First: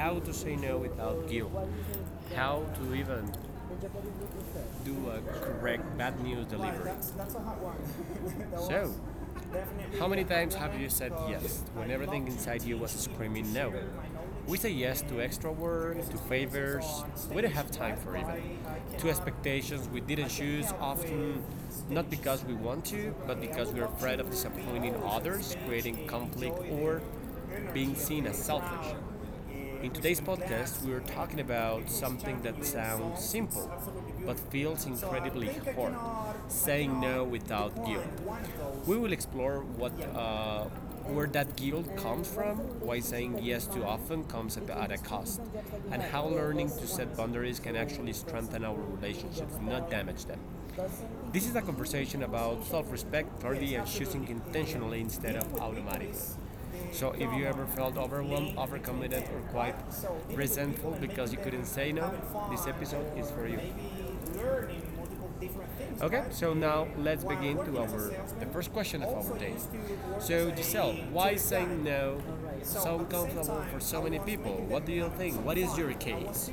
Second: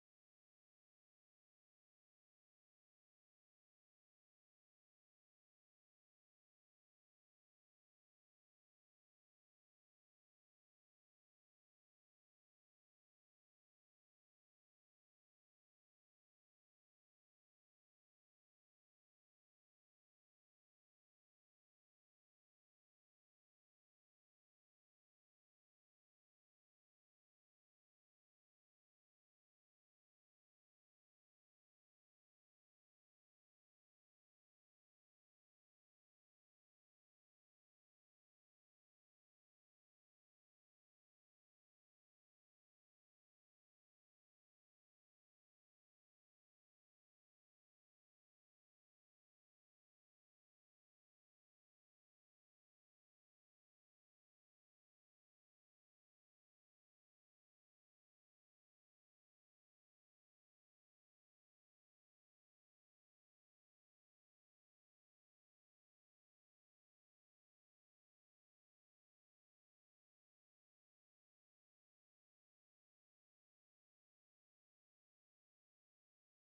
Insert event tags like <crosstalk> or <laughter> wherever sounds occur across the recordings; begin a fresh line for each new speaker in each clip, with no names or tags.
how to say no without guilt, how to even do a correct bad news delivery. So, how many times have you said yes when everything inside you was screaming no? We say yes to extra work, to favors we didn't have time for even, to expectations we didn't choose often, not because we want to, but because we're afraid of disappointing others, creating conflict, or being seen as selfish. In today's podcast, we are talking about something that sounds simple but feels incredibly hard, saying no without guilt. We will explore where that guilt comes from, why saying yes too often comes at a cost, and how learning to set boundaries can actually strengthen our relationships, not damage them. This is a conversation about self respect, clarity, and choosing intentionally instead of automatically. So, if you ever felt overwhelmed, overcommitted, or quite resentful because you couldn't say no, this episode is for you. Okay, so now let's begin to our the first question of our day. So, Giselle, why is saying no so uncomfortable for so many people? What do you think? What is your case?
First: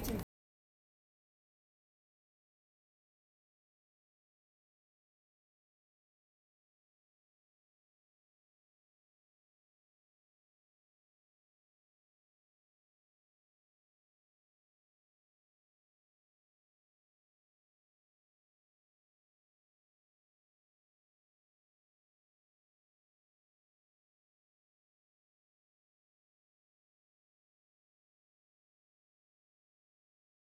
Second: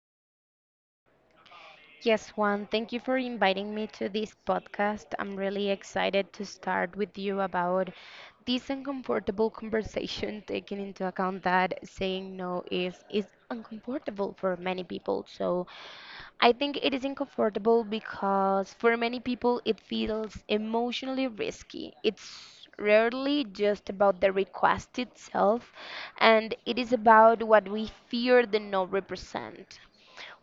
Yes, Juan, thank you for inviting me to this podcast. I'm really excited to start with you about this uncomfortable <laughs> conversation, taking into account that saying no is uncomfortable for many people. So I think it is uncomfortable because for many people it feels emotionally risky. It's rarely just about the request itself, and it is about what we fear the no represent.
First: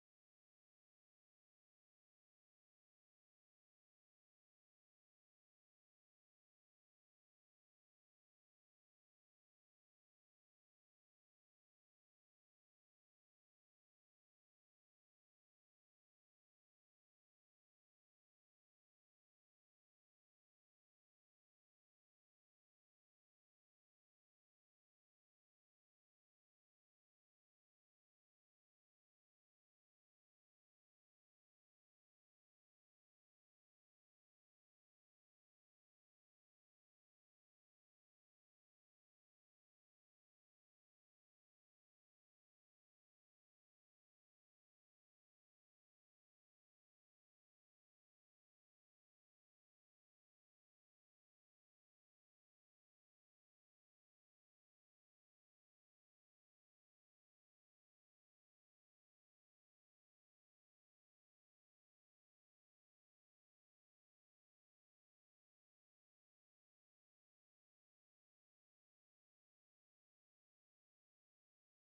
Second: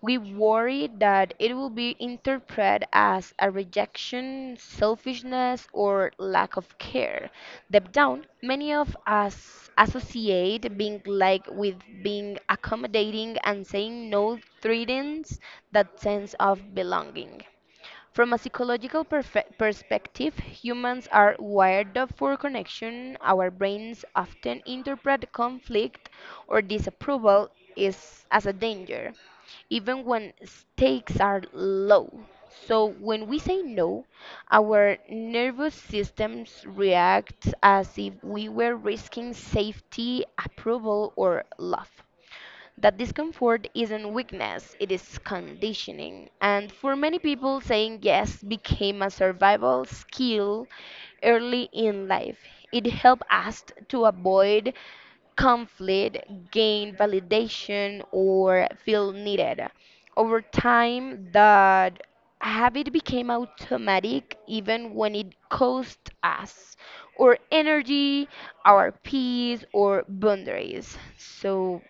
We worry that it will be interpreted as a rejection, selfishness, or lack of care. Deep down, many of us associate being like with being accommodating and saying no threatens that sense of belonging. From a psychological perspective, humans are wired up for connection. Our brains often interpret conflict or disapproval is as a danger even when stakes are low. So when we say no, our nervous systems react as if we were risking safety, approval, or love. That discomfort isn't weakness, it is conditioning. And for many people, saying yes became a survival skill early in life. It helped us to avoid conflict, gain validation, or feel needed. Over time, that habit became automatic even when it cost us our energy, our peace, or boundaries. So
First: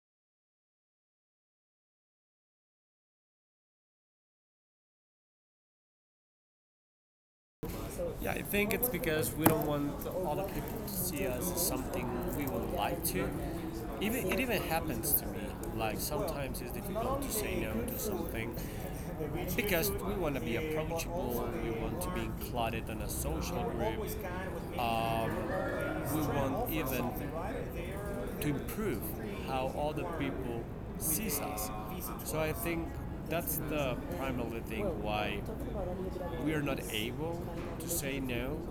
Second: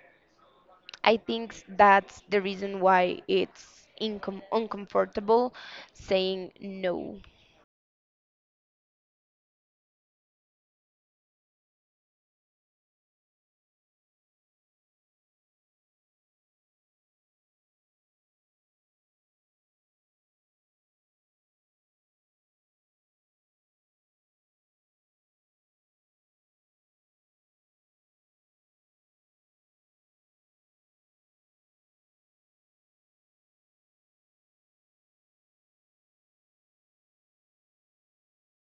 I think that's the reason why it's uncomfortable saying no.
Yeah, I think it's because we don't want other people to see us as something we would like to. Even it even happens to me. Like sometimes it's difficult to say no to something because we want to be approachable. We want to be included in a social group. We want even to improve how other people sees us. So I think that's the primary thing why we are not able to say no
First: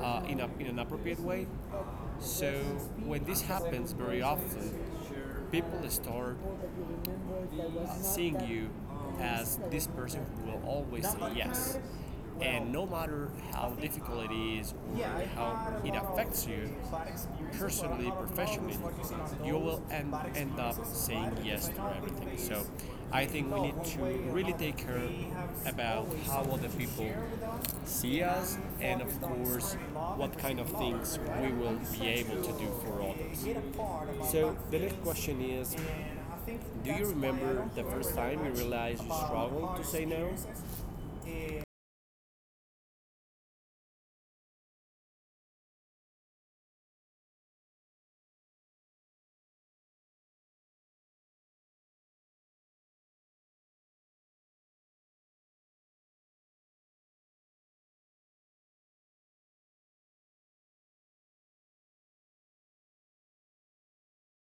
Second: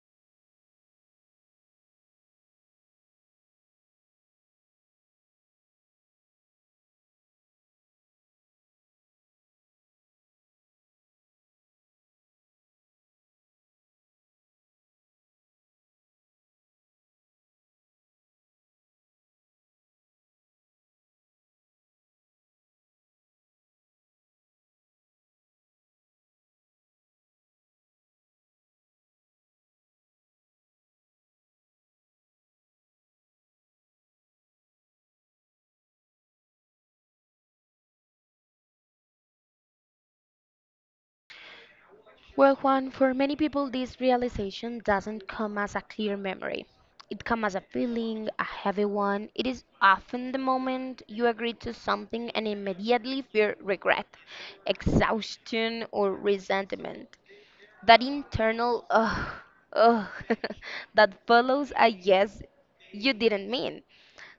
in an appropriate way. So when this happens very often, people start seeing you as this person who will always say yes. And no matter how difficult it is or how it affects you, personally, professionally, you will end up saying yes to everything. So I think we need to really take care about how other people see us, and of course what kind of things we will be able to do for others. So the next question is, do you remember the first time you realized you struggled to say no?
Well, Juan, for many people, this realization doesn't come as a clear memory. It comes as a feeling, a heavy one. It is often the moment you agree to something and immediately feel regret, exhaustion, or resentment. That internal ugh, ugh, <laughs> that follows a yes you didn't mean.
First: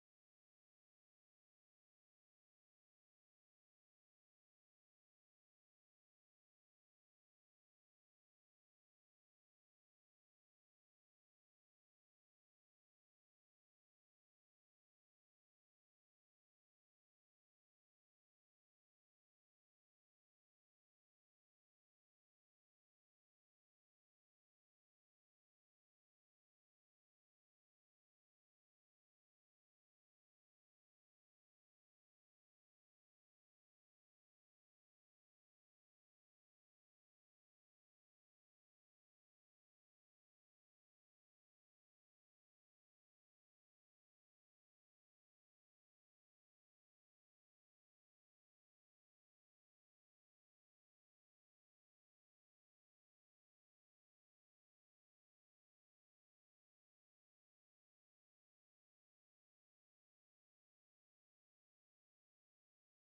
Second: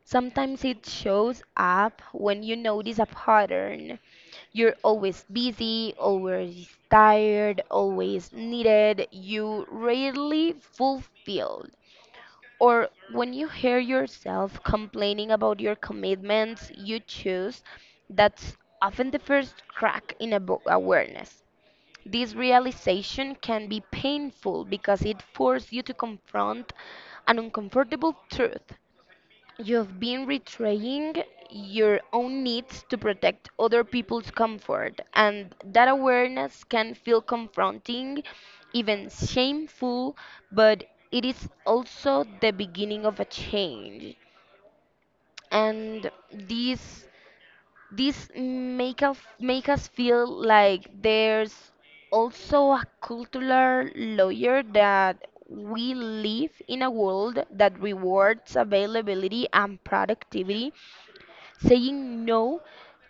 Sometimes it shows up when you notice a pattern you're always busy, always tired, always needed. You rarely fulfilled. Or when you hear yourself complaining about your commitments you choose, that's often the first crack in a awareness. This realization can be painful because it forces you to confront an uncomfortable truth. You've been betraying your own needs to protect other people's comfort, and that awareness can feel confronting, even shameful, but it is also the beginning of a change. And these make us feel like there's also a cultural layer that we live in a world that rewards availability and productivity. Saying no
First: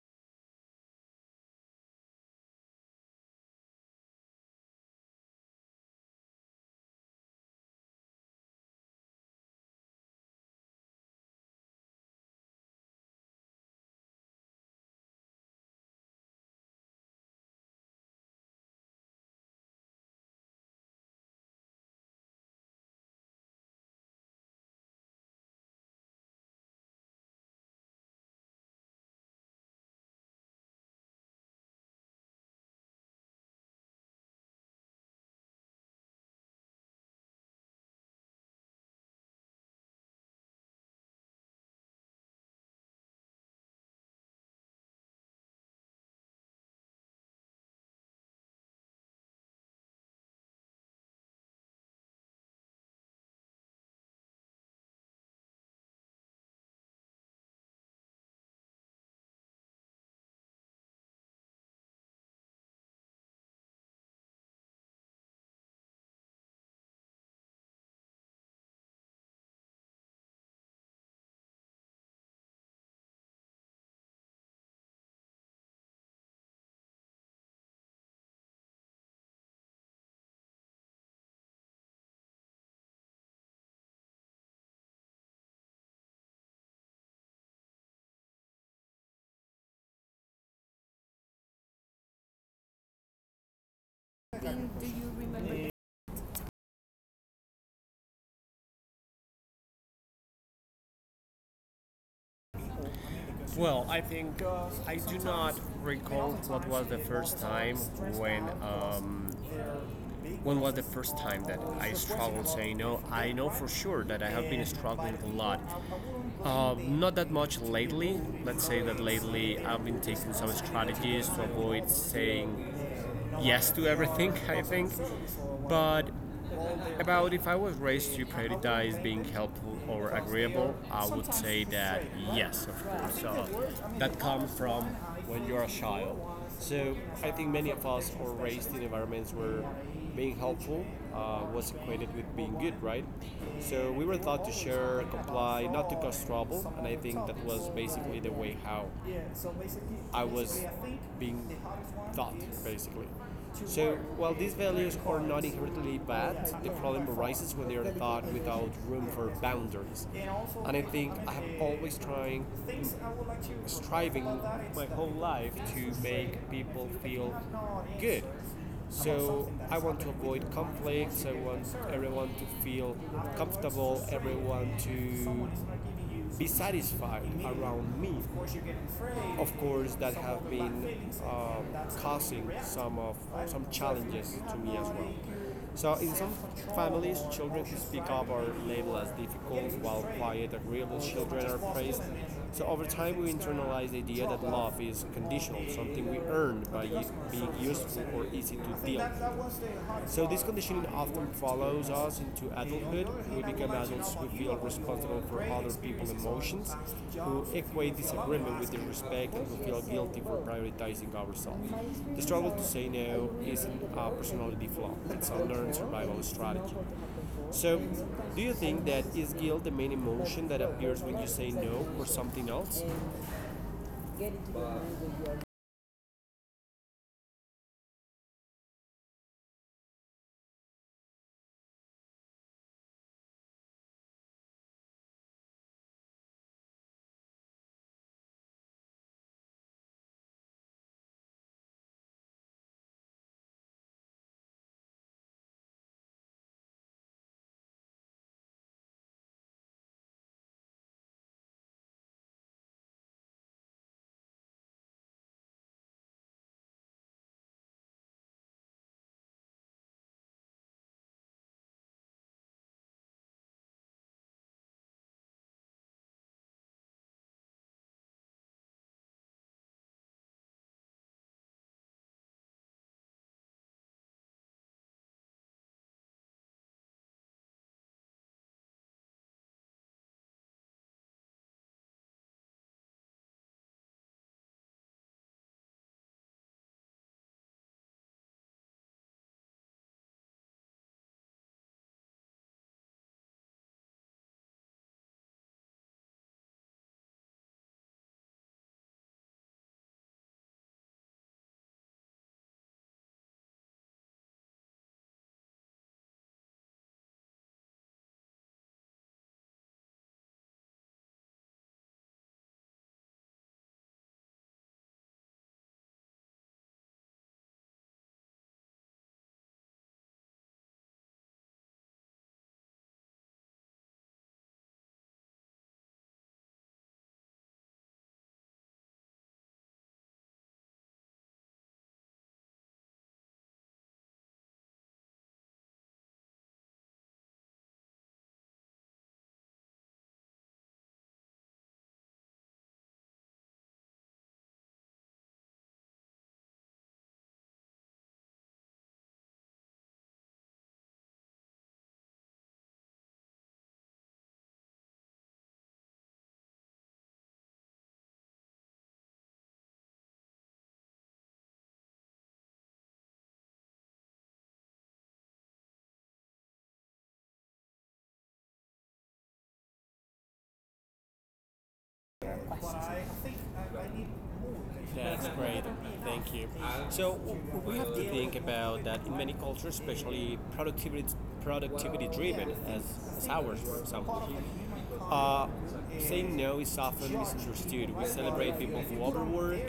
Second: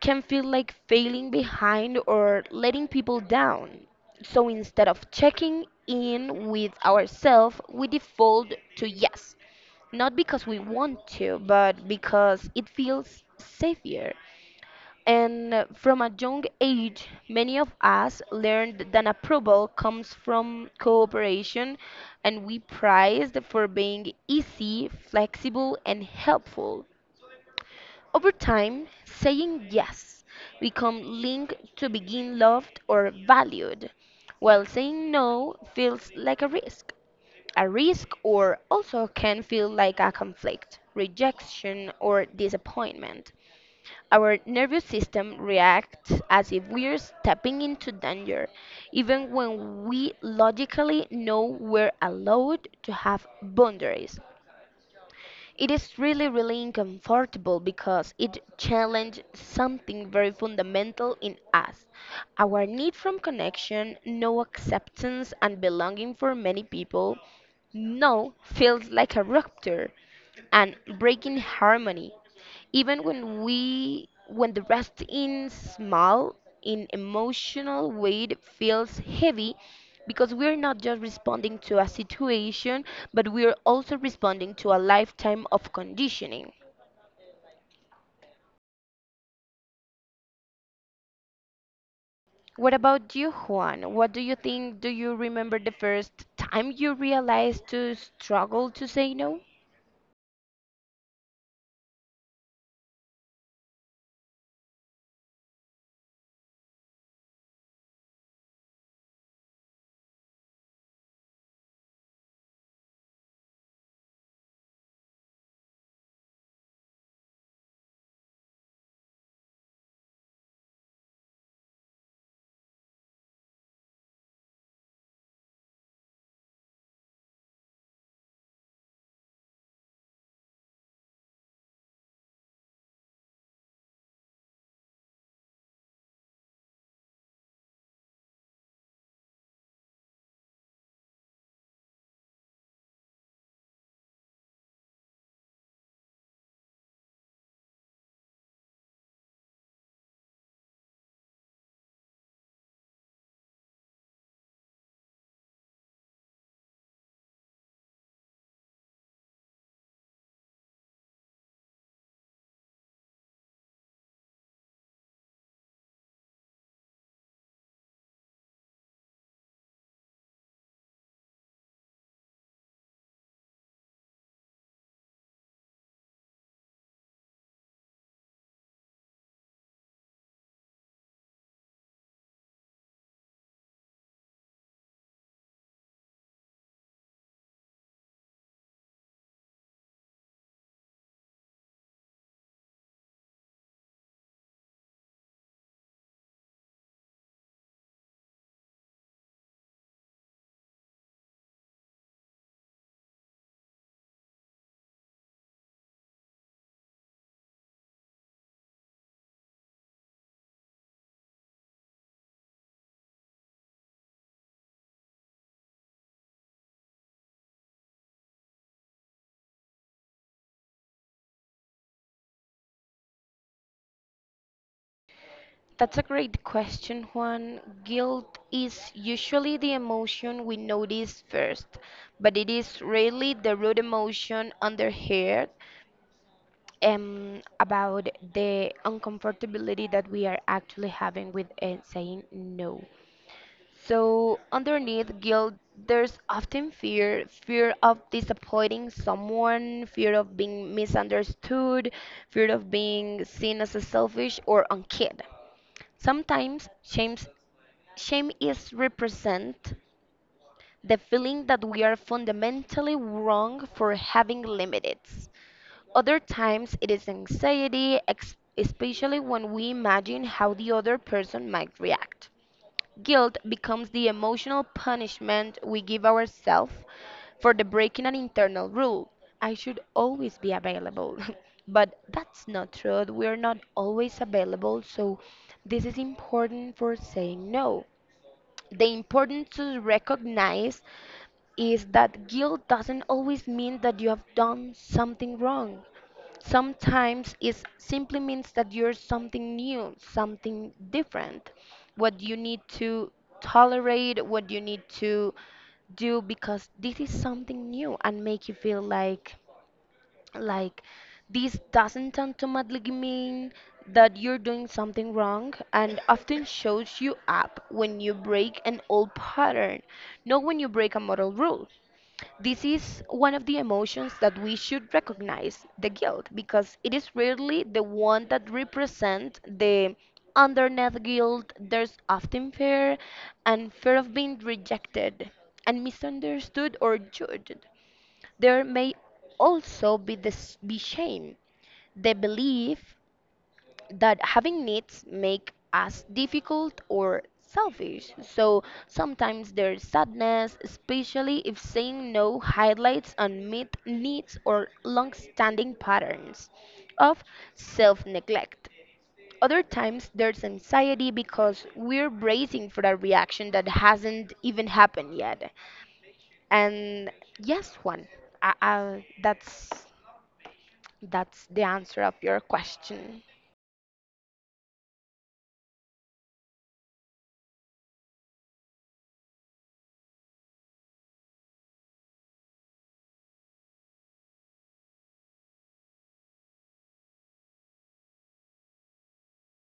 can feel like failing behind or letting people down. So instead of checking in with ourselves, we default to yes. Not because we want to, but because it feels safer. And from a young age, many of us learned that approval comes from cooperation and we prized for being easy, flexible, and helpful. Over time, saying yes become linked to being loved or valued, while saying no feels like a risk. A risk or also can feel like a conflict, rejection or disappointment. Our nervous system reacts as if we're stepping into danger, even when we logically know we're allowed to have boundaries. It is really, really uncomfortable because it challenges something very fundamental in us our need from connection, no acceptance and belonging for many people. No feels like a rupture and breaking harmony even when we when the rest in small in emotional weight feels heavy because we're not just responding to a situation but we're also responding to a lifetime of conditioning. What about you, Juan? What do you think? Do you remember the first time you realized to struggle to say no?
Well, I think I do not recall what was the first time, when um, when was the first time that I struggled saying no. I know for sure that I have been struggling a lot. Not that much lately. Let's say that lately I've been taking some strategies to avoid saying yes to everything, <laughs> I think. But about if I was raised to prioritize being helpful or agreeable, I would say that yes, of course. That comes from when you're a child. So I think many of us are raised in environments where being helpful was equated with being good, right? So we were taught to share, comply, not to cause trouble, and I think that was basically the way how I was being taught, basically. So, while these values are not inherently bad, the problem arises when they are taught without room for boundaries. And I think I have always trying, striving my whole life to make people feel good. So I want to avoid conflicts. I want everyone to feel comfortable, everyone to be satisfied around me. Of course, that have been causing some challenges to me as well. So in some families, children who speak up are labeled as difficult, while quiet, agreeable children are praised. So over time, we internalize the idea that love is conditional, something we earn by being useful or easy to deal with. So this conditioning often follows us into adulthood. We become adults who feel responsible for other people's emotions, who equate disagreement with disrespect, and who feel guilty for prioritizing ourselves. The struggle to say no isn't a personality flaw; it's a learned survival strategy. So, do you think that is guilt the main emotion that appears when you say no, or something else?
That's a great question, Juan. Guilt is usually the emotion we notice first, but it is rarely the root emotion under here about the uncomfortability that we are actually having with saying no. So, underneath guilt, there's often fear fear of disappointing someone, fear of being misunderstood, fear of being seen as a selfish or unkid. Sometimes shame, shame is represent the feeling that we are fundamentally wrong for having limits. Other times it is anxiety, especially when we imagine how the other person might react. Guilt becomes the emotional punishment we give ourselves for the breaking an internal rule. I should always be available. <laughs> But that's not true. We're not always available, so this is important for saying no. The important to recognize is that guilt doesn't always mean that you have done something wrong. Sometimes it simply means that you're something new, something different, what you need to tolerate, what you need to do because this is something new and make you feel like this doesn't automatically mean that you're doing something wrong and often shows you up when you break an old pattern, not when you break a moral rule. This is one of the emotions that we should recognize the guilt because it is rarely the one that represents the underneath guilt. There's often fear and fear of being rejected and misunderstood or judged. There may also be, be shame, the belief that having needs make us difficult or selfish. So sometimes there's sadness, especially if saying no highlights unmet needs or long-standing patterns of self-neglect. Other times there's anxiety because we're bracing for a reaction that hasn't even happened yet. And yes, Juan, I, I, that's that's the answer of your question.
That's great. Thank you. So we have to think about that in many cultures, especially productivity driven, as ours, for example. Uh, Saying no is often misunderstood. We celebrate people who overwork,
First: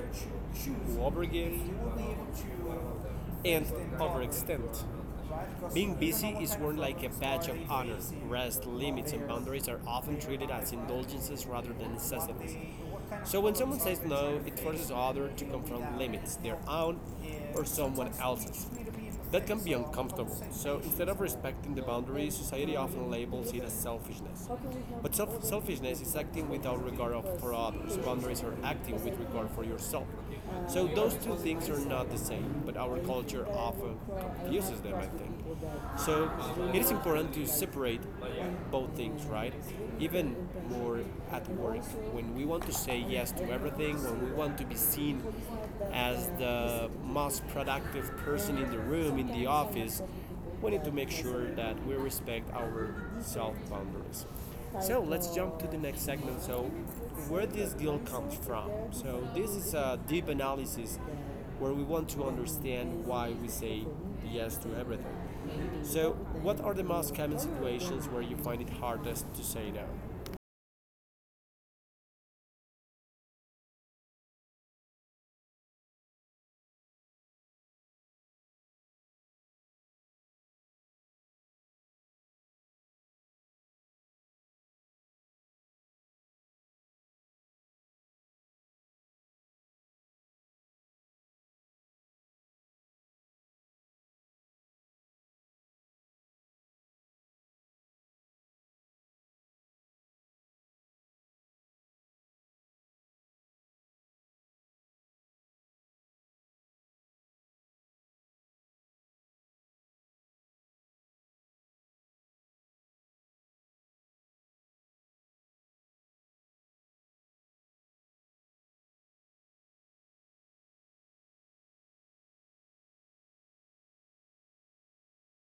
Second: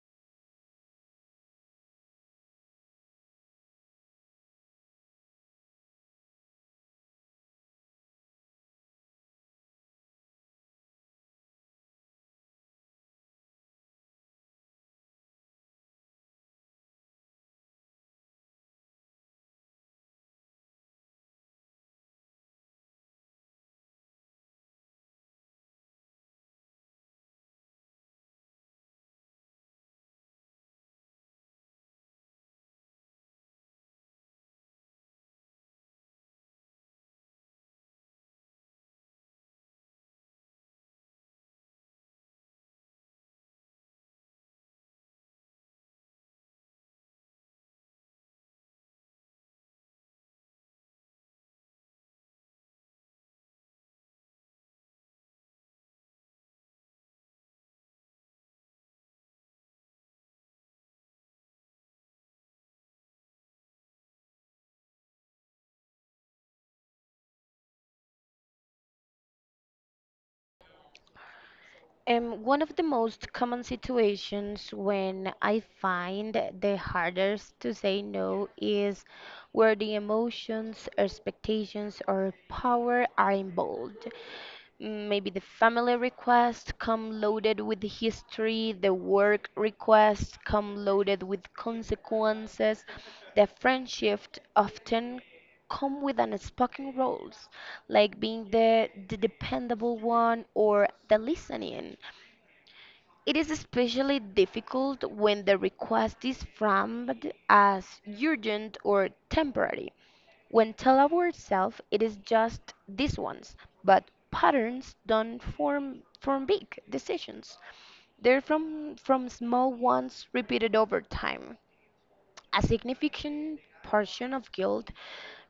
who overgive, and overextend. Being busy is worn like a badge of honor. Rest, limits, and boundaries are often treated as indulgences rather than necessities. So when someone says no, it forces others to confront limits, their own or someone else's. That can be uncomfortable. So instead of respecting the boundaries, society often labels it as selfishness. But selfishness is acting without regard for others. Boundaries are acting with regard for yourself. So those two things are not the same, but our culture often confuses them, I think. So it is important to separate both things, right? Even more at work, when we want to say yes to everything, when we want to be seen as the most productive person in the room, in the office, we need to make sure that we respect our self boundaries. So let's jump to the next segment. So, where this guilt comes from. So, this is a deep analysis where we want to understand why we say yes to everything. So, what are the most common situations where you find it hardest to say no?
One of the most common situations when I find the hardest to say no is where the emotions, expectations, or power are involved. Maybe the family request come loaded with history, the work request come loaded with consequences, the friendship often come with unspoken roles, like being the dependable one or the listening. It is especially difficult when the request is framed as urgent or temporary. When tell ourselves it is just this once, but patterns don't form from big decisions. They're from small ones repeated over time. A significant portion of guilt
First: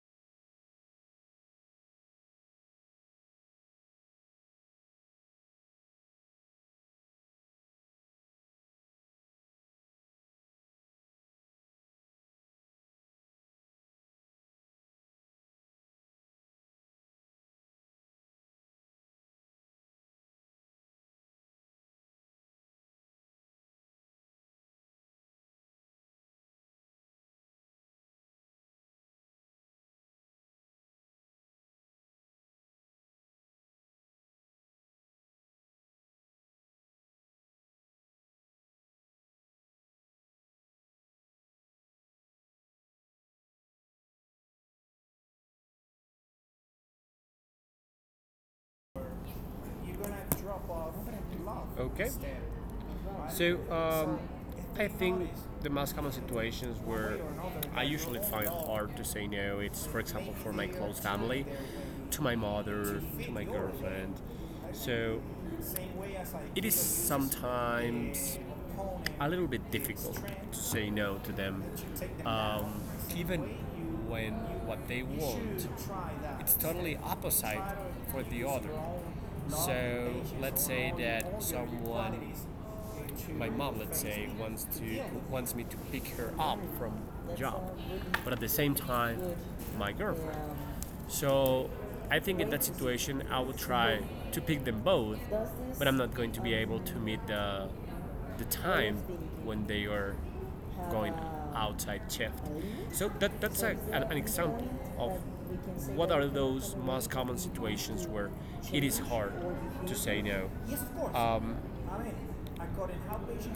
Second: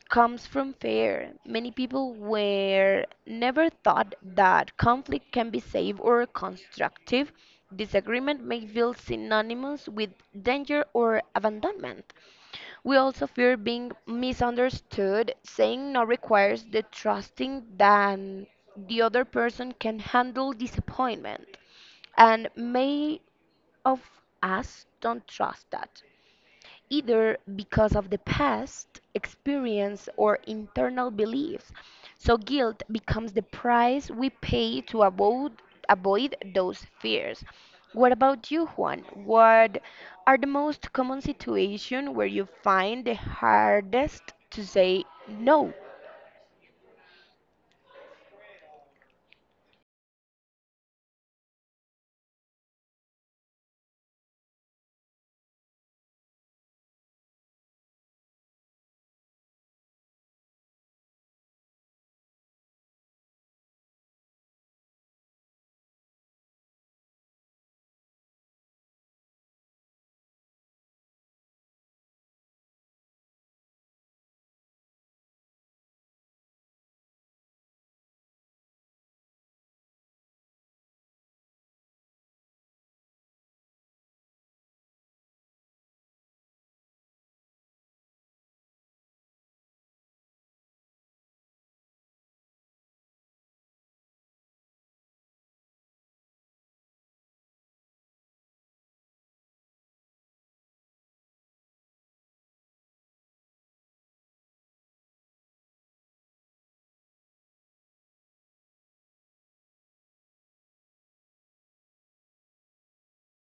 comes from fear. Many people were never thought that conflict can be safe or constructive. Disagreement may feel synonymous with danger or abandonment. We also fear being misunderstood. Saying no requires the trusting that the other person can handle disappointment, and may of us don't trust that either because of the past experience or internal beliefs. So guilt becomes the price we pay to avoid those fears. What about you, Juan? What are the most common situations where you find the hardest to say no?
Okay. So I think the most common situations where I usually find hard to say no, it's for example for my close family, to my mother, to my girlfriend. So it is sometimes a little bit difficult to say no to them, um, even when what they want it's totally opposite for the other. So let's say that someone, my mom, let's say, wants me to pick her up from job, but at the same time, my girlfriend. So I think in that situation, I would try to pick them both, but I'm not going to be able to meet the time when they are going outside shift. So that's an example of what are those most common situations where it is hard to say no.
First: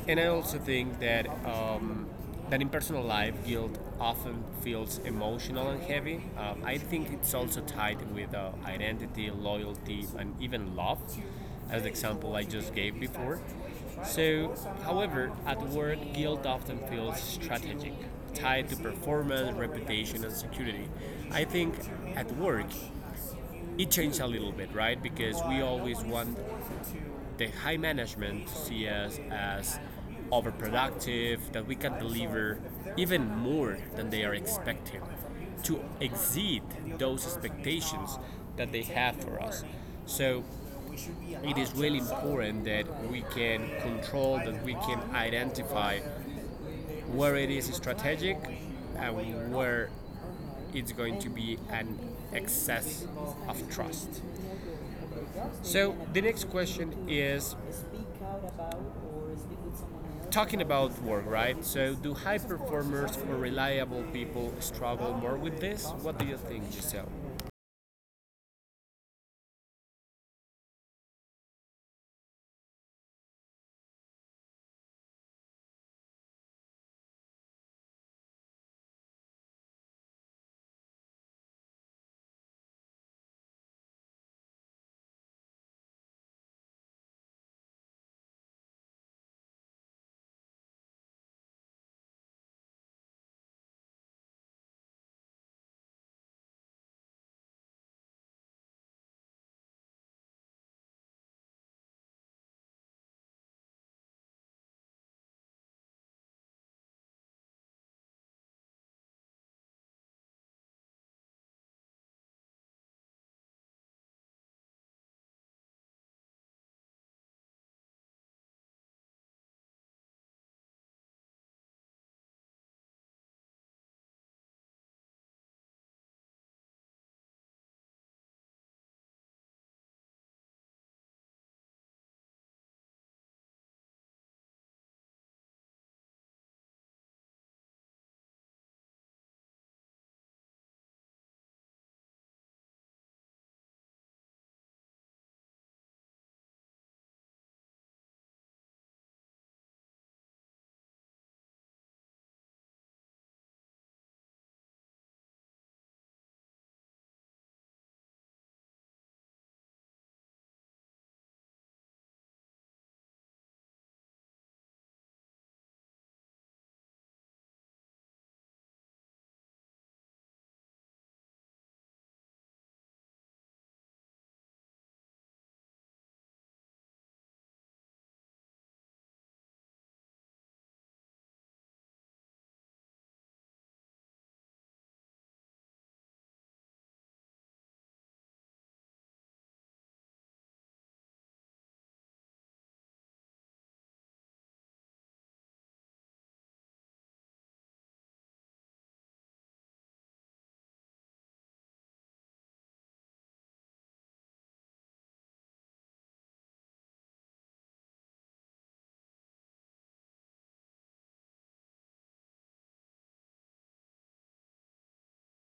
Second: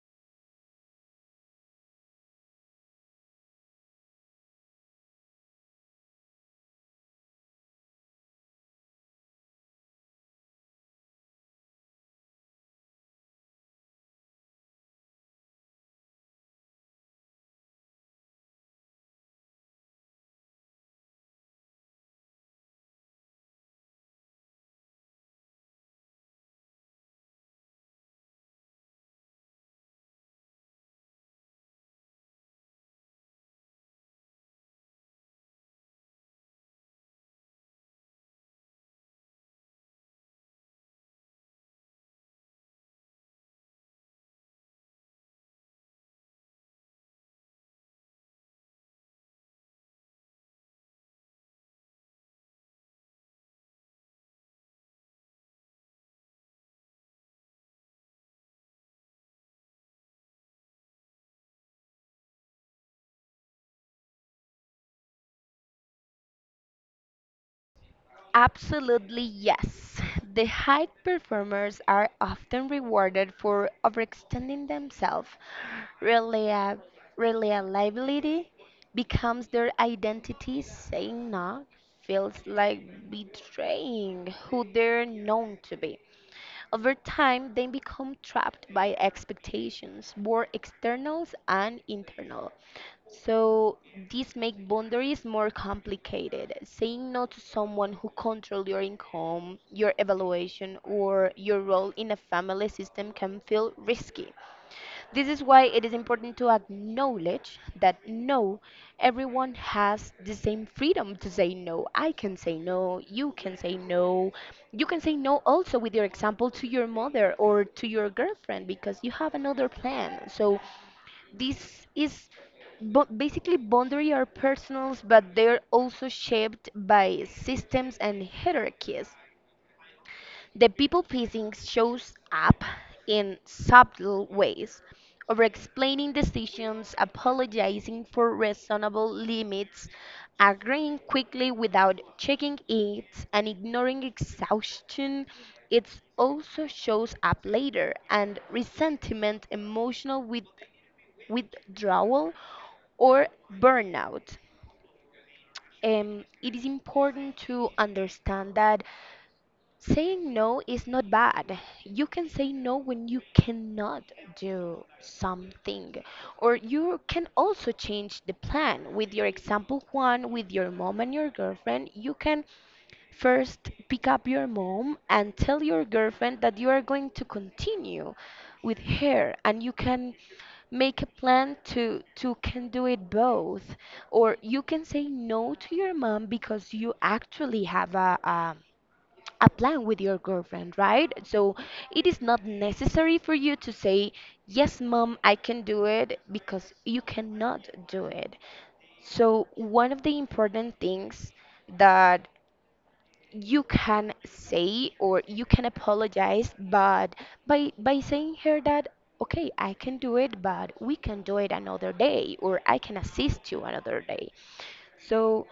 And I also think that that in personal life, guilt often feels emotional and heavy. I think it's also tied with identity, loyalty, and even love, as the example I just gave before. So, however, at work, guilt often feels strategic, tied to performance, reputation, and security. I think at work, it changed a little bit, right? Because we always want the high management see us as overproductive, that we can deliver even more than they are expecting, to exceed those expectations that they have for us. So it is really important that we can control, that we can identify where it is strategic and where it's going to be an excess of trust. So the next question is talking about work, right? So do high performers or reliable people struggle more with this? What do you think, Giselle?
Absolutely, yes. The high performers are often rewarded for overextending themselves. Relia- Reliability becomes their identity. Saying no feels like betraying who they're known to be. Over time, they become trapped by expectations, both externals and internal. So this make boundaries more complicated. Saying no to someone who controls your income, your evaluation, or your role in a family system can feel risky. This is why it is important to acknowledge that no, everyone has the same freedom to say no. I can say no, you can say no. You can say no also with your example to your mother or to your girlfriend because you have another plan. So this is basically boundary are personals, but they're also shaped by systems and hierarchies. The people pleasing shows up in subtle ways, over explaining decisions, apologizing for reasonable limits, agreeing quickly without checking it, and ignoring exhaustion. It also shows up later, and resentment, emotional withdrawal, or burnout. It is important to understand that saying no is not bad. You can say no when you cannot do something, or you can also change the plan. With your example, Juan, with your mom and your girlfriend, you can first pick up your mom and tell your girlfriend that you are going to continue with her and you can make a plan to can do it both or you can say no to your mom because you actually have a a plan with your girlfriend, right? So it is not necessary for you to say, "Yes, mom, I can do it," because you cannot do it. So, one of the important things that you can say or you can apologize, but by saying her that, okay, I can do it, but we can do it another day, or I can assist you another day. So,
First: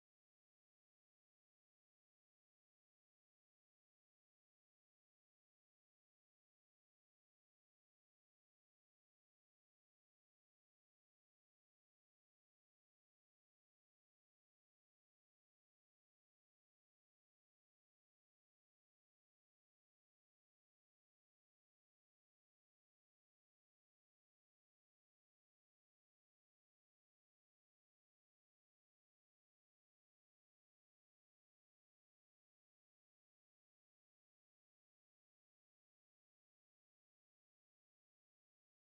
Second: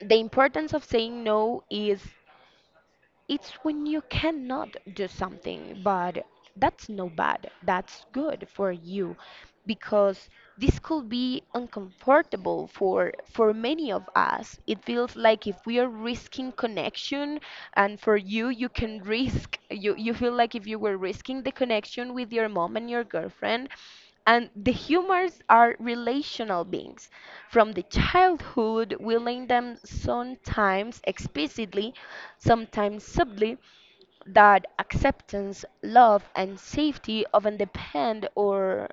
the importance of saying no is it's when you cannot do something, but that's no bad. That's good for you because this could be uncomfortable for many of us. It feels like if we are risking connection and for you you can risk you feel like if you were risking the connection with your mom and your girlfriend and the humors are relational beings. From the childhood, we learn them sometimes explicitly, sometimes subtly, that acceptance, love, and safety often depend on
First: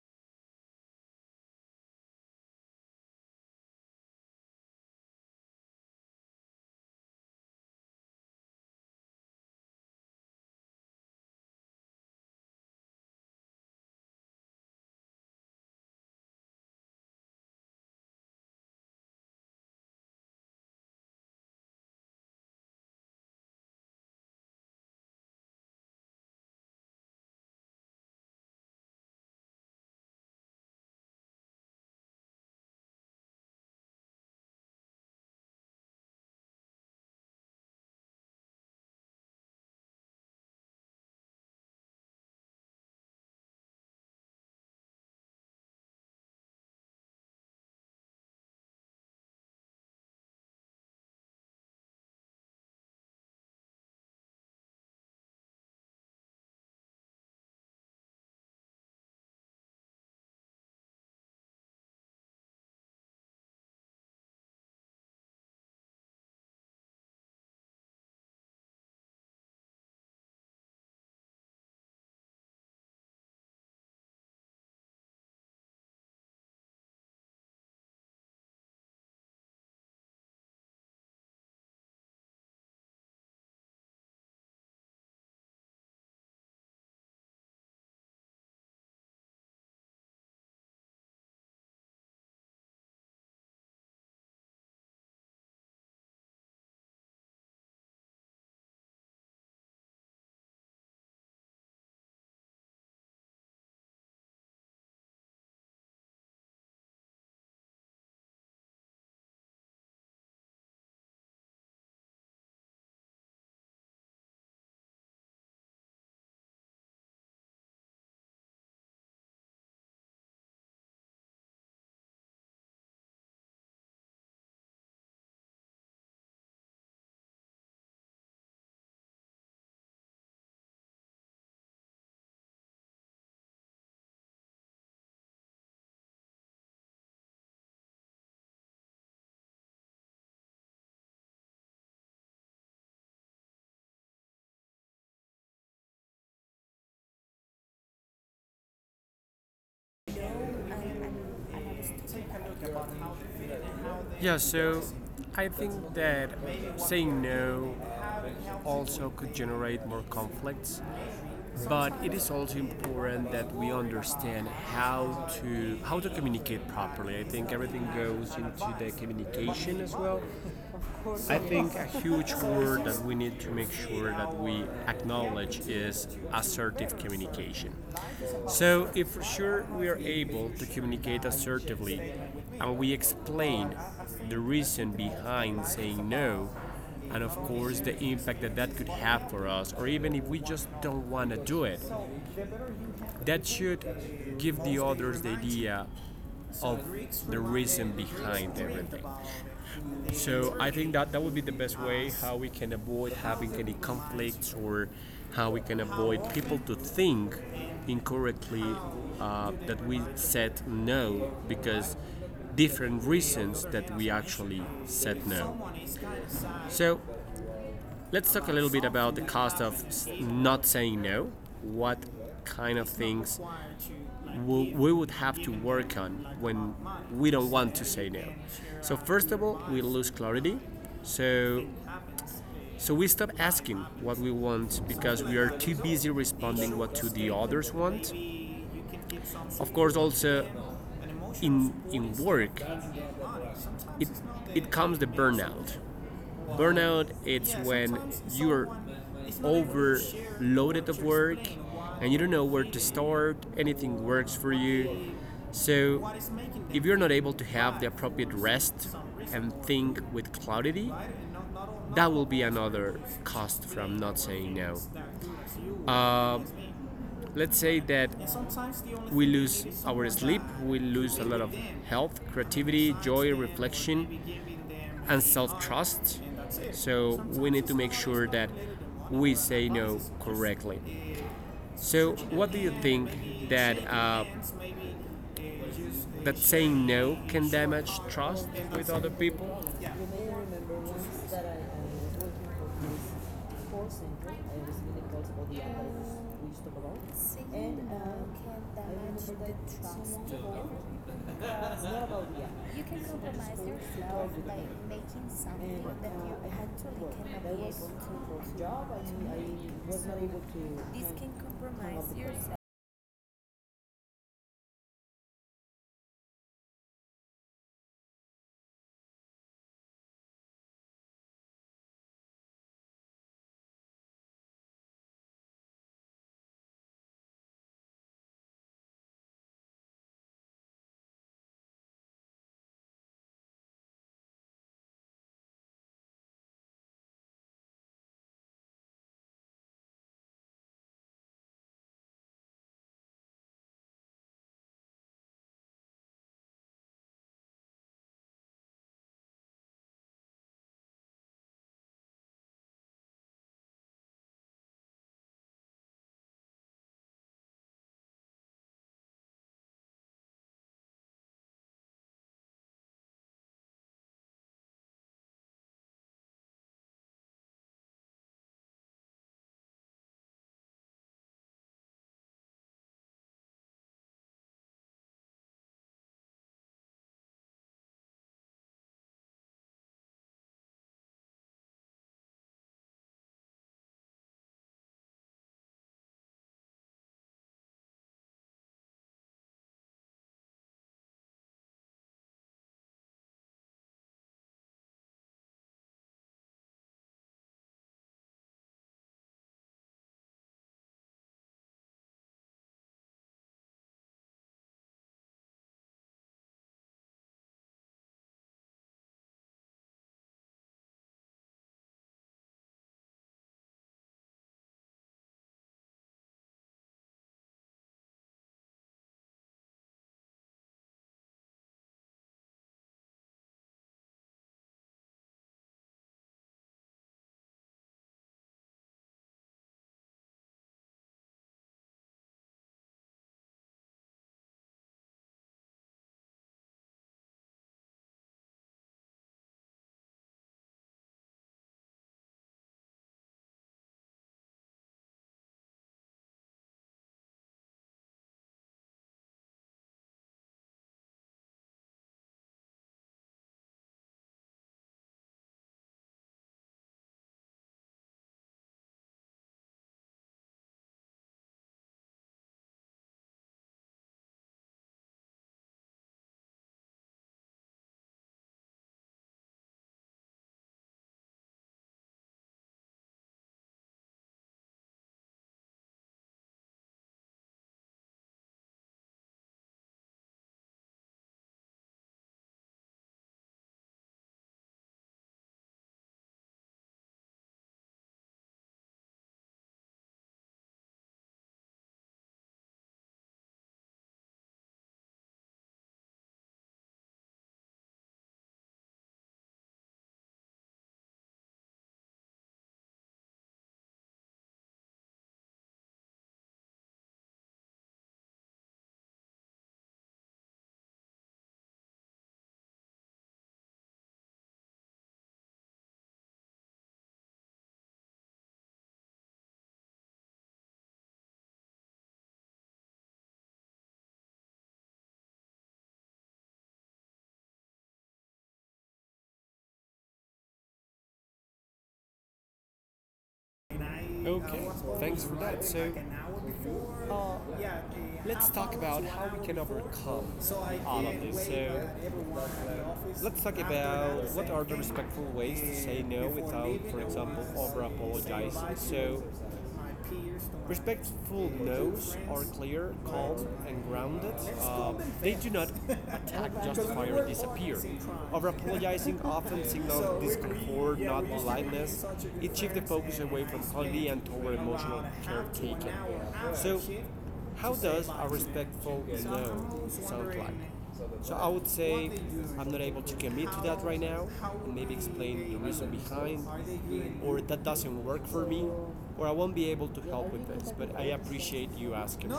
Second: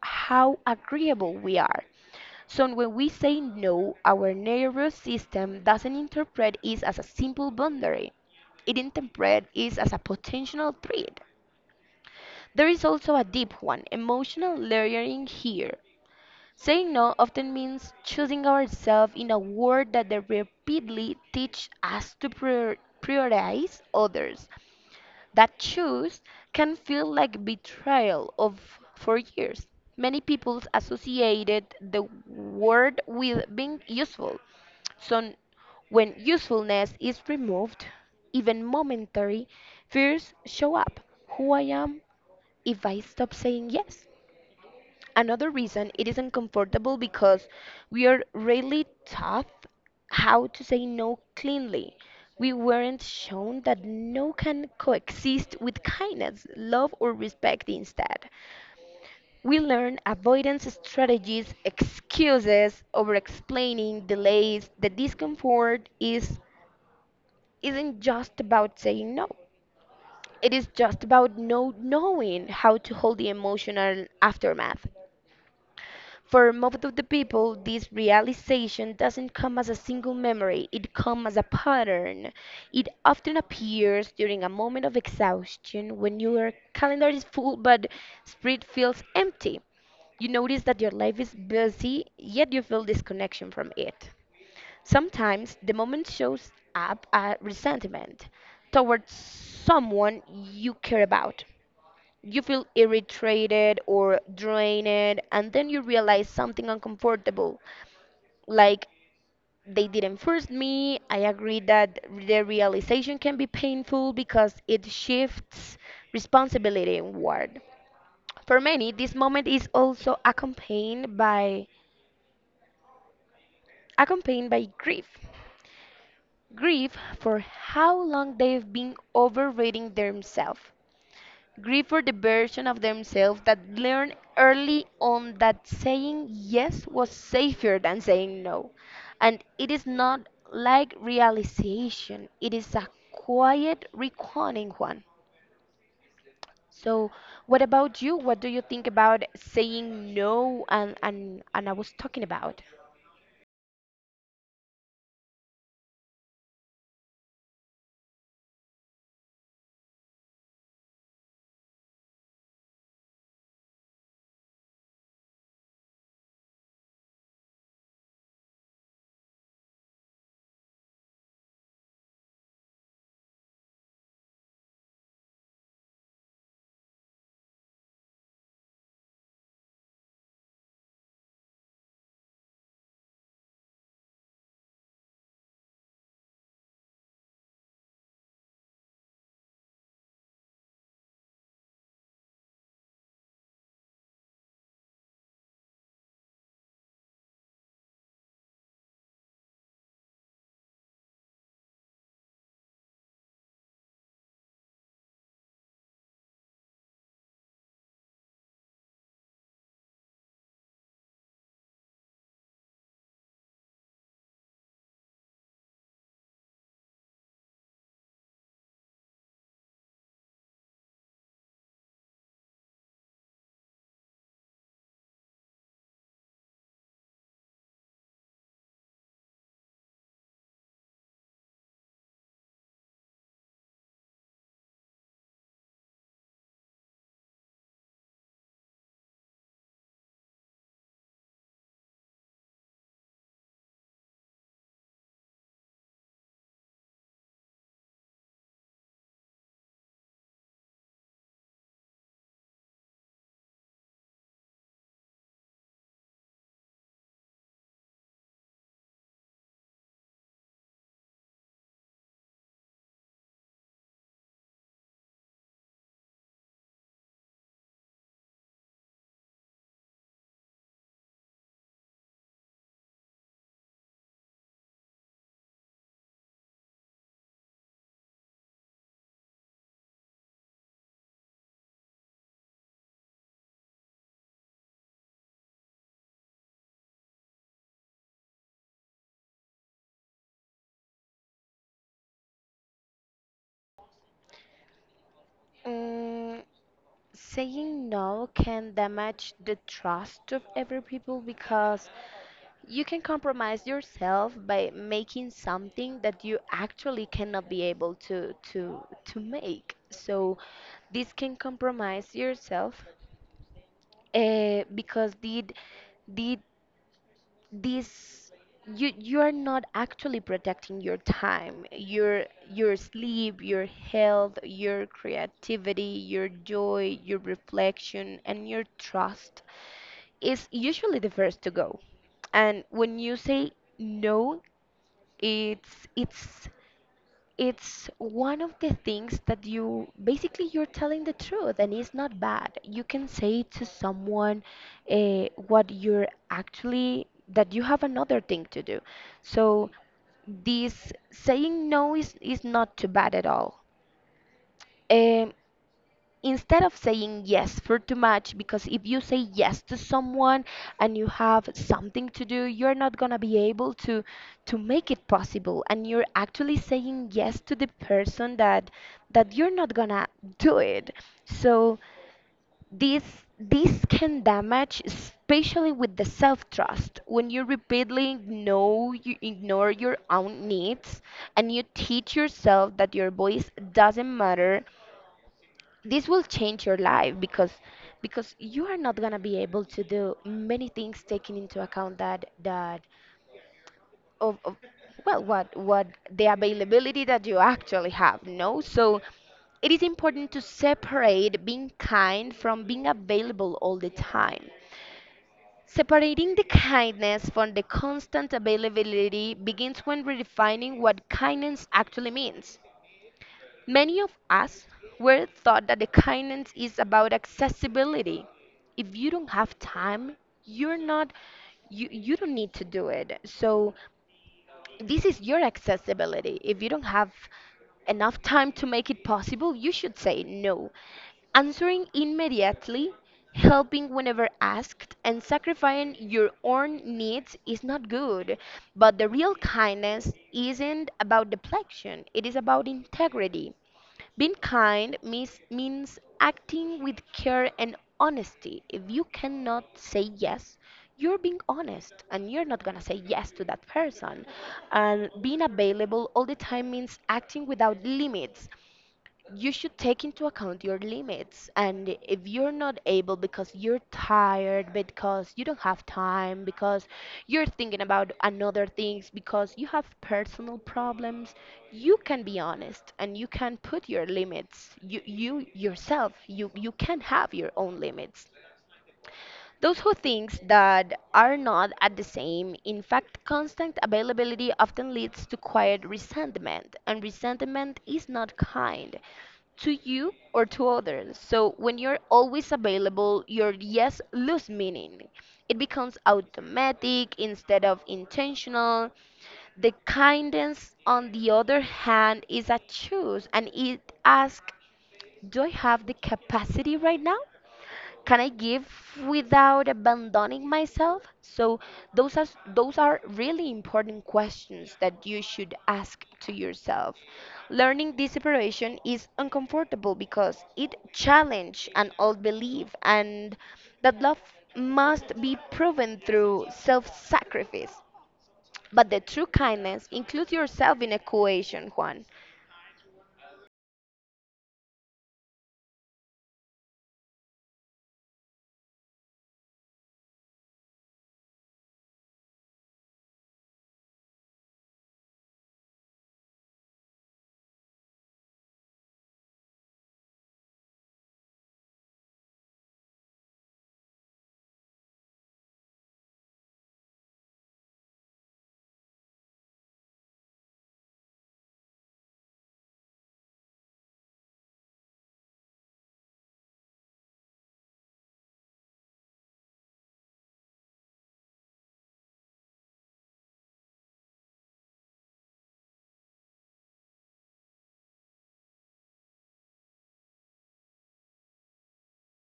how agreeable we are. So when we say no, our nervous system doesn't interpret it as a simple boundary. It interprets it as a potential threat. There is also a deep one, emotional layering here. Saying no often means choosing ourselves in a world that they repeatedly teach us to prioritize others. That choice can feel like betrayal of for years. Many people associated the word with being useful. So when usefulness is removed, even momentary, fears show up. Who I am if I stop saying yes? Another reason it isn't comfortable because we are really taught how to say no cleanly. We weren't shown that no can coexist with kindness, love, or respect instead. We learn avoidance strategies, excuses, over explaining, delays. The discomfort is isn't just about saying no. It is just about no knowing how to hold the emotional aftermath. For most of the people, this realization doesn't come as a single memory, it comes as a pattern. It often appears during a moment of exhaustion when your calendar is full but spirit feels empty. You notice that your life is busy, yet you feel disconnection from it. Sometimes the moment shows up as resentment towards someone you care about, you feel irritated or drained, and then you realize something uncomfortable. Like, they didn't force me. I agree that the realization can be painful because it shifts responsibility inward. For many, this moment is also accompanied by grief. Grief for how long they've been overrating themselves. Grieve for the version of themselves that learned early on that saying yes was safer than saying no. And it is not like realization, it is a quiet, reconning one. So, what about you? What do you think about saying no and I was talking about?
Yeah, so I think that saying no also could generate more conflicts, but it is also important that we understand how to communicate properly. I think everything goes into the communication as well. I think a huge word that we need to make sure that we acknowledge is assertive communication. So, if for sure we are able to communicate assertively and we explain the reason behind saying no, and of course the impact that that could have for us, or even if we just don't want to do it, that should give the others the idea of the reason behind everything. So I think that that would be the best way how we can avoid having any conflicts, or how we can avoid people to think incorrectly that we said no because different reasons that we actually said no. So let's talk a little bit about the cost of not saying no. What kind of things we would have to work on when we don't want to say no. So first of all, we lose clarity. So So we stop asking what we want because we are too busy responding what to the others want. Of course, also in in work, it it comes the burnout. Burnout it's when you're overloaded of work and you don't know where to start, anything works for you. So if you're not able to have the appropriate rest and think with clarity, that will be another cost from not saying no. Let's say that we lose our sleep, we lose a lot of health, creativity, joy, reflection, and self trust. So we need to make sure that we say no correctly. So, what do you think that uh, that saying no can damage trust with other people? You may remember once that I was working for this call center. I was getting calls about the app
Mm,
we used to belong. And
saying
no,
no can
I
damage
remember
the
that
trust of every
someone
people because
called. You
you can
can compromise
compromise
yourself
yourself
by
by
making
making
something
something
that
that
you
you actually
actually
cannot be able
cannot
to
be
to to make. So
able to.
this
This can
can compromise
compromise yourself.
yourself because did this you you're not actually protecting your time, your sleep, your health, your creativity, your joy, your reflection, and your trust is usually the first to go. And when you say no, it's it's it's one of the things that you basically you're telling the truth, and it's not bad. You can say to someone what you're actually that you have another thing to do. So this saying no is not too bad at all. Um, Instead of saying yes for too much, because if you say yes to someone and you have something to do, you're not going to be able to make it possible, and you're actually saying yes to the person that that you're not going to do it. So this this can damage especially with the self-trust when you repeatedly know you ignore your own needs and you teach yourself that your voice doesn't matter. This will change your life because you are not going to be able to do many things, taking into account that that of well what the availability that you actually have, no. So it is important to separate being kind from being available all the time. Separating the kindness from the constant availability begins when redefining what kindness actually means. Many of us were taught that the kindness is about accessibility. If you don't have time, you're not you you don't need to do it. So this is your accessibility. If you don't have enough time to make it possible, you should say no. Answering immediately, helping whenever asked, and sacrificing your own needs is not good. But the real kindness isn't about deflection, it is about integrity. Being kind means, acting with care and honesty. If you cannot say yes, you're being honest and you're not gonna say yes to that person. And being available all the time means acting without limits. You should take into account your limits, and if you're not able because you're tired, because you don't have time, because you're thinking about another things, because you have personal problems, you can be honest and you can put your limits. You you yourself you you can have your own limits. Those who think that are not at the same, in fact constant availability often leads to quiet resentment, and resentment is not kind to you or to others. So when you're always available, your yes lose meaning. It becomes automatic instead of intentional. The kindness, on the other hand, is a choice, and it asks, do I have the capacity right now? Can I give without abandoning myself? So those are those are really important questions that you should ask to yourself. Learning this separation is uncomfortable because it challenges an old belief and that love must be proven through self-sacrifice. But the true kindness includes yourself in equation, Juan.
Okay, thanks for that. So let's talk about how we can overcome all of this. So let's talk about what are the respectful ways to say no without, for example, over apologizing. So respectful no's are clear, calm, and grounded. Uh, they do not attack, justify, or disappear. Over apologizing often signals discomfort, not politeness. It shifts the focus away from quality and toward emotional caretaking. So, how does a respectful no sound like? So I would say, I'm not able to commit to that right now, and maybe explain the reason behind, or that doesn't work for me, or I won't be able to help with this, but I appreciate you asking.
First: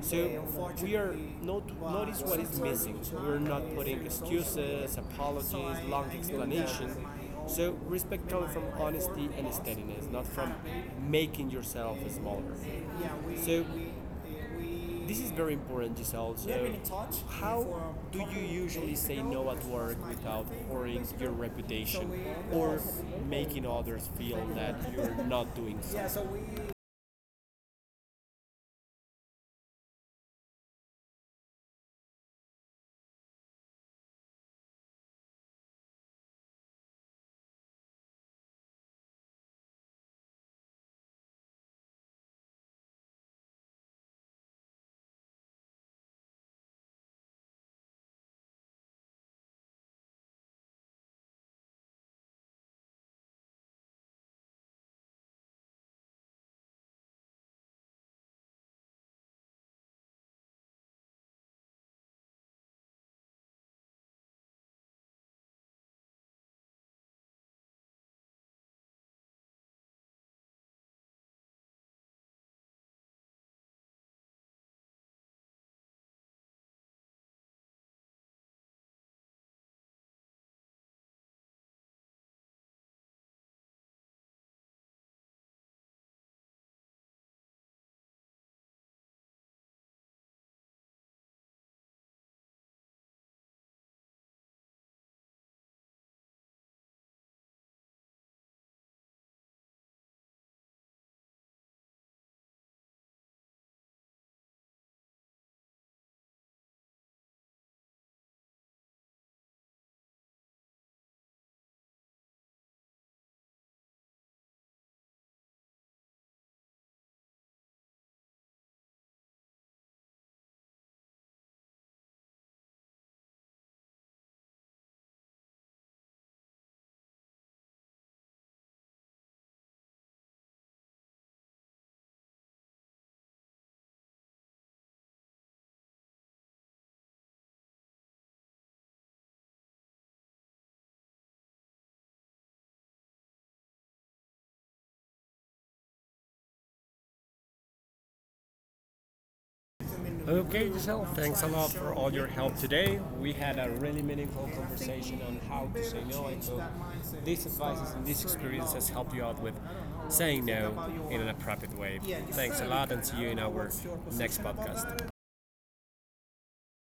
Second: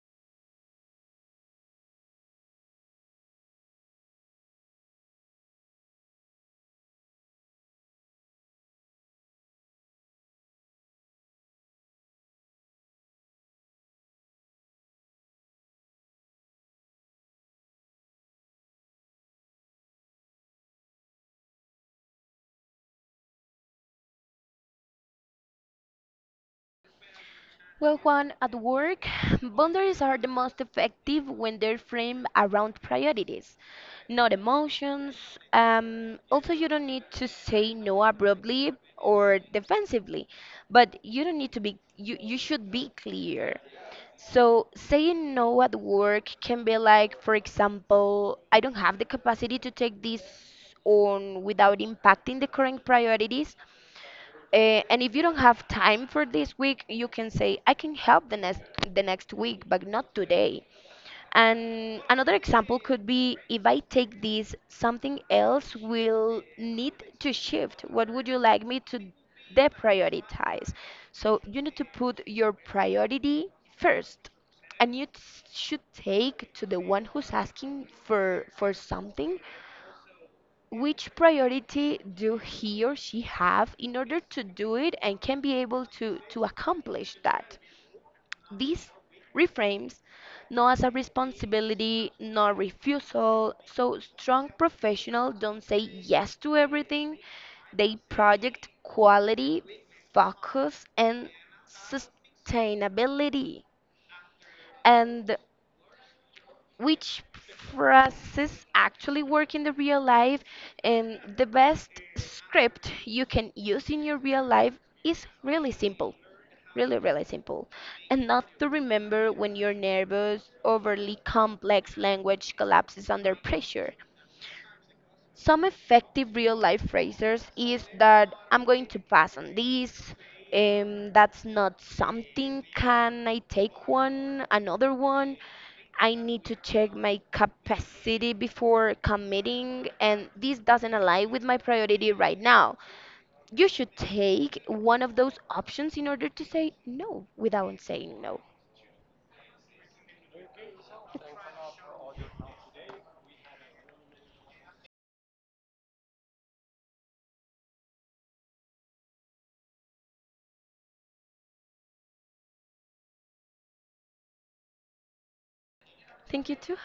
So we are not notice what is missing. We're not putting excuses, apologies, long explanations. So respect comes from honesty and steadiness, not from making yourself smaller. So this is very important, Giselle. So, how do you usually say no at work without birthday hurting your reputation or making others feel that you're not doing something?
Well, Juan, at work, boundaries are the most effective when they're framed around priorities, not emotions. Also, you don't need to say no abruptly or defensively, but you don't need to be, you should be clear. So, saying no at work can be like, for example, I don't have the capacity to take this on without impacting the current priorities, and if you don't have time for this week, you can say, I can help the next week, but not today. And another example could be, if I take this, something else will need to shift. What would you like me to deprioritize? So you need to put your priority first, and you should take to the one who's asking for something, which priority do he or she have in order to do it and can be able to accomplish that. This reframes not as a responsibility nor refusal. So strong professionals don't say yes to everything. They project quality, focus, and sustainability. And which phrases actually work in the real life, and the best script you can use in your real life is really simple, really simple, and not to remember when your nervous overly complex language collapses under pressure. Some effective real life phrases is that, I'm going to pass on this. That's not something. Can I take one? Another one? I need to check my capacity before committing, and this doesn't align with my priority right now. You should take one of those options in order to say no without saying no.
Okay, Giselle, thanks a lot for all your help today. We had a really meaningful conversation on how to say no. I hope these advices and these experiences help you out with saying no in an appropriate way. Thanks a lot and see you in our next podcast.
Thank you too.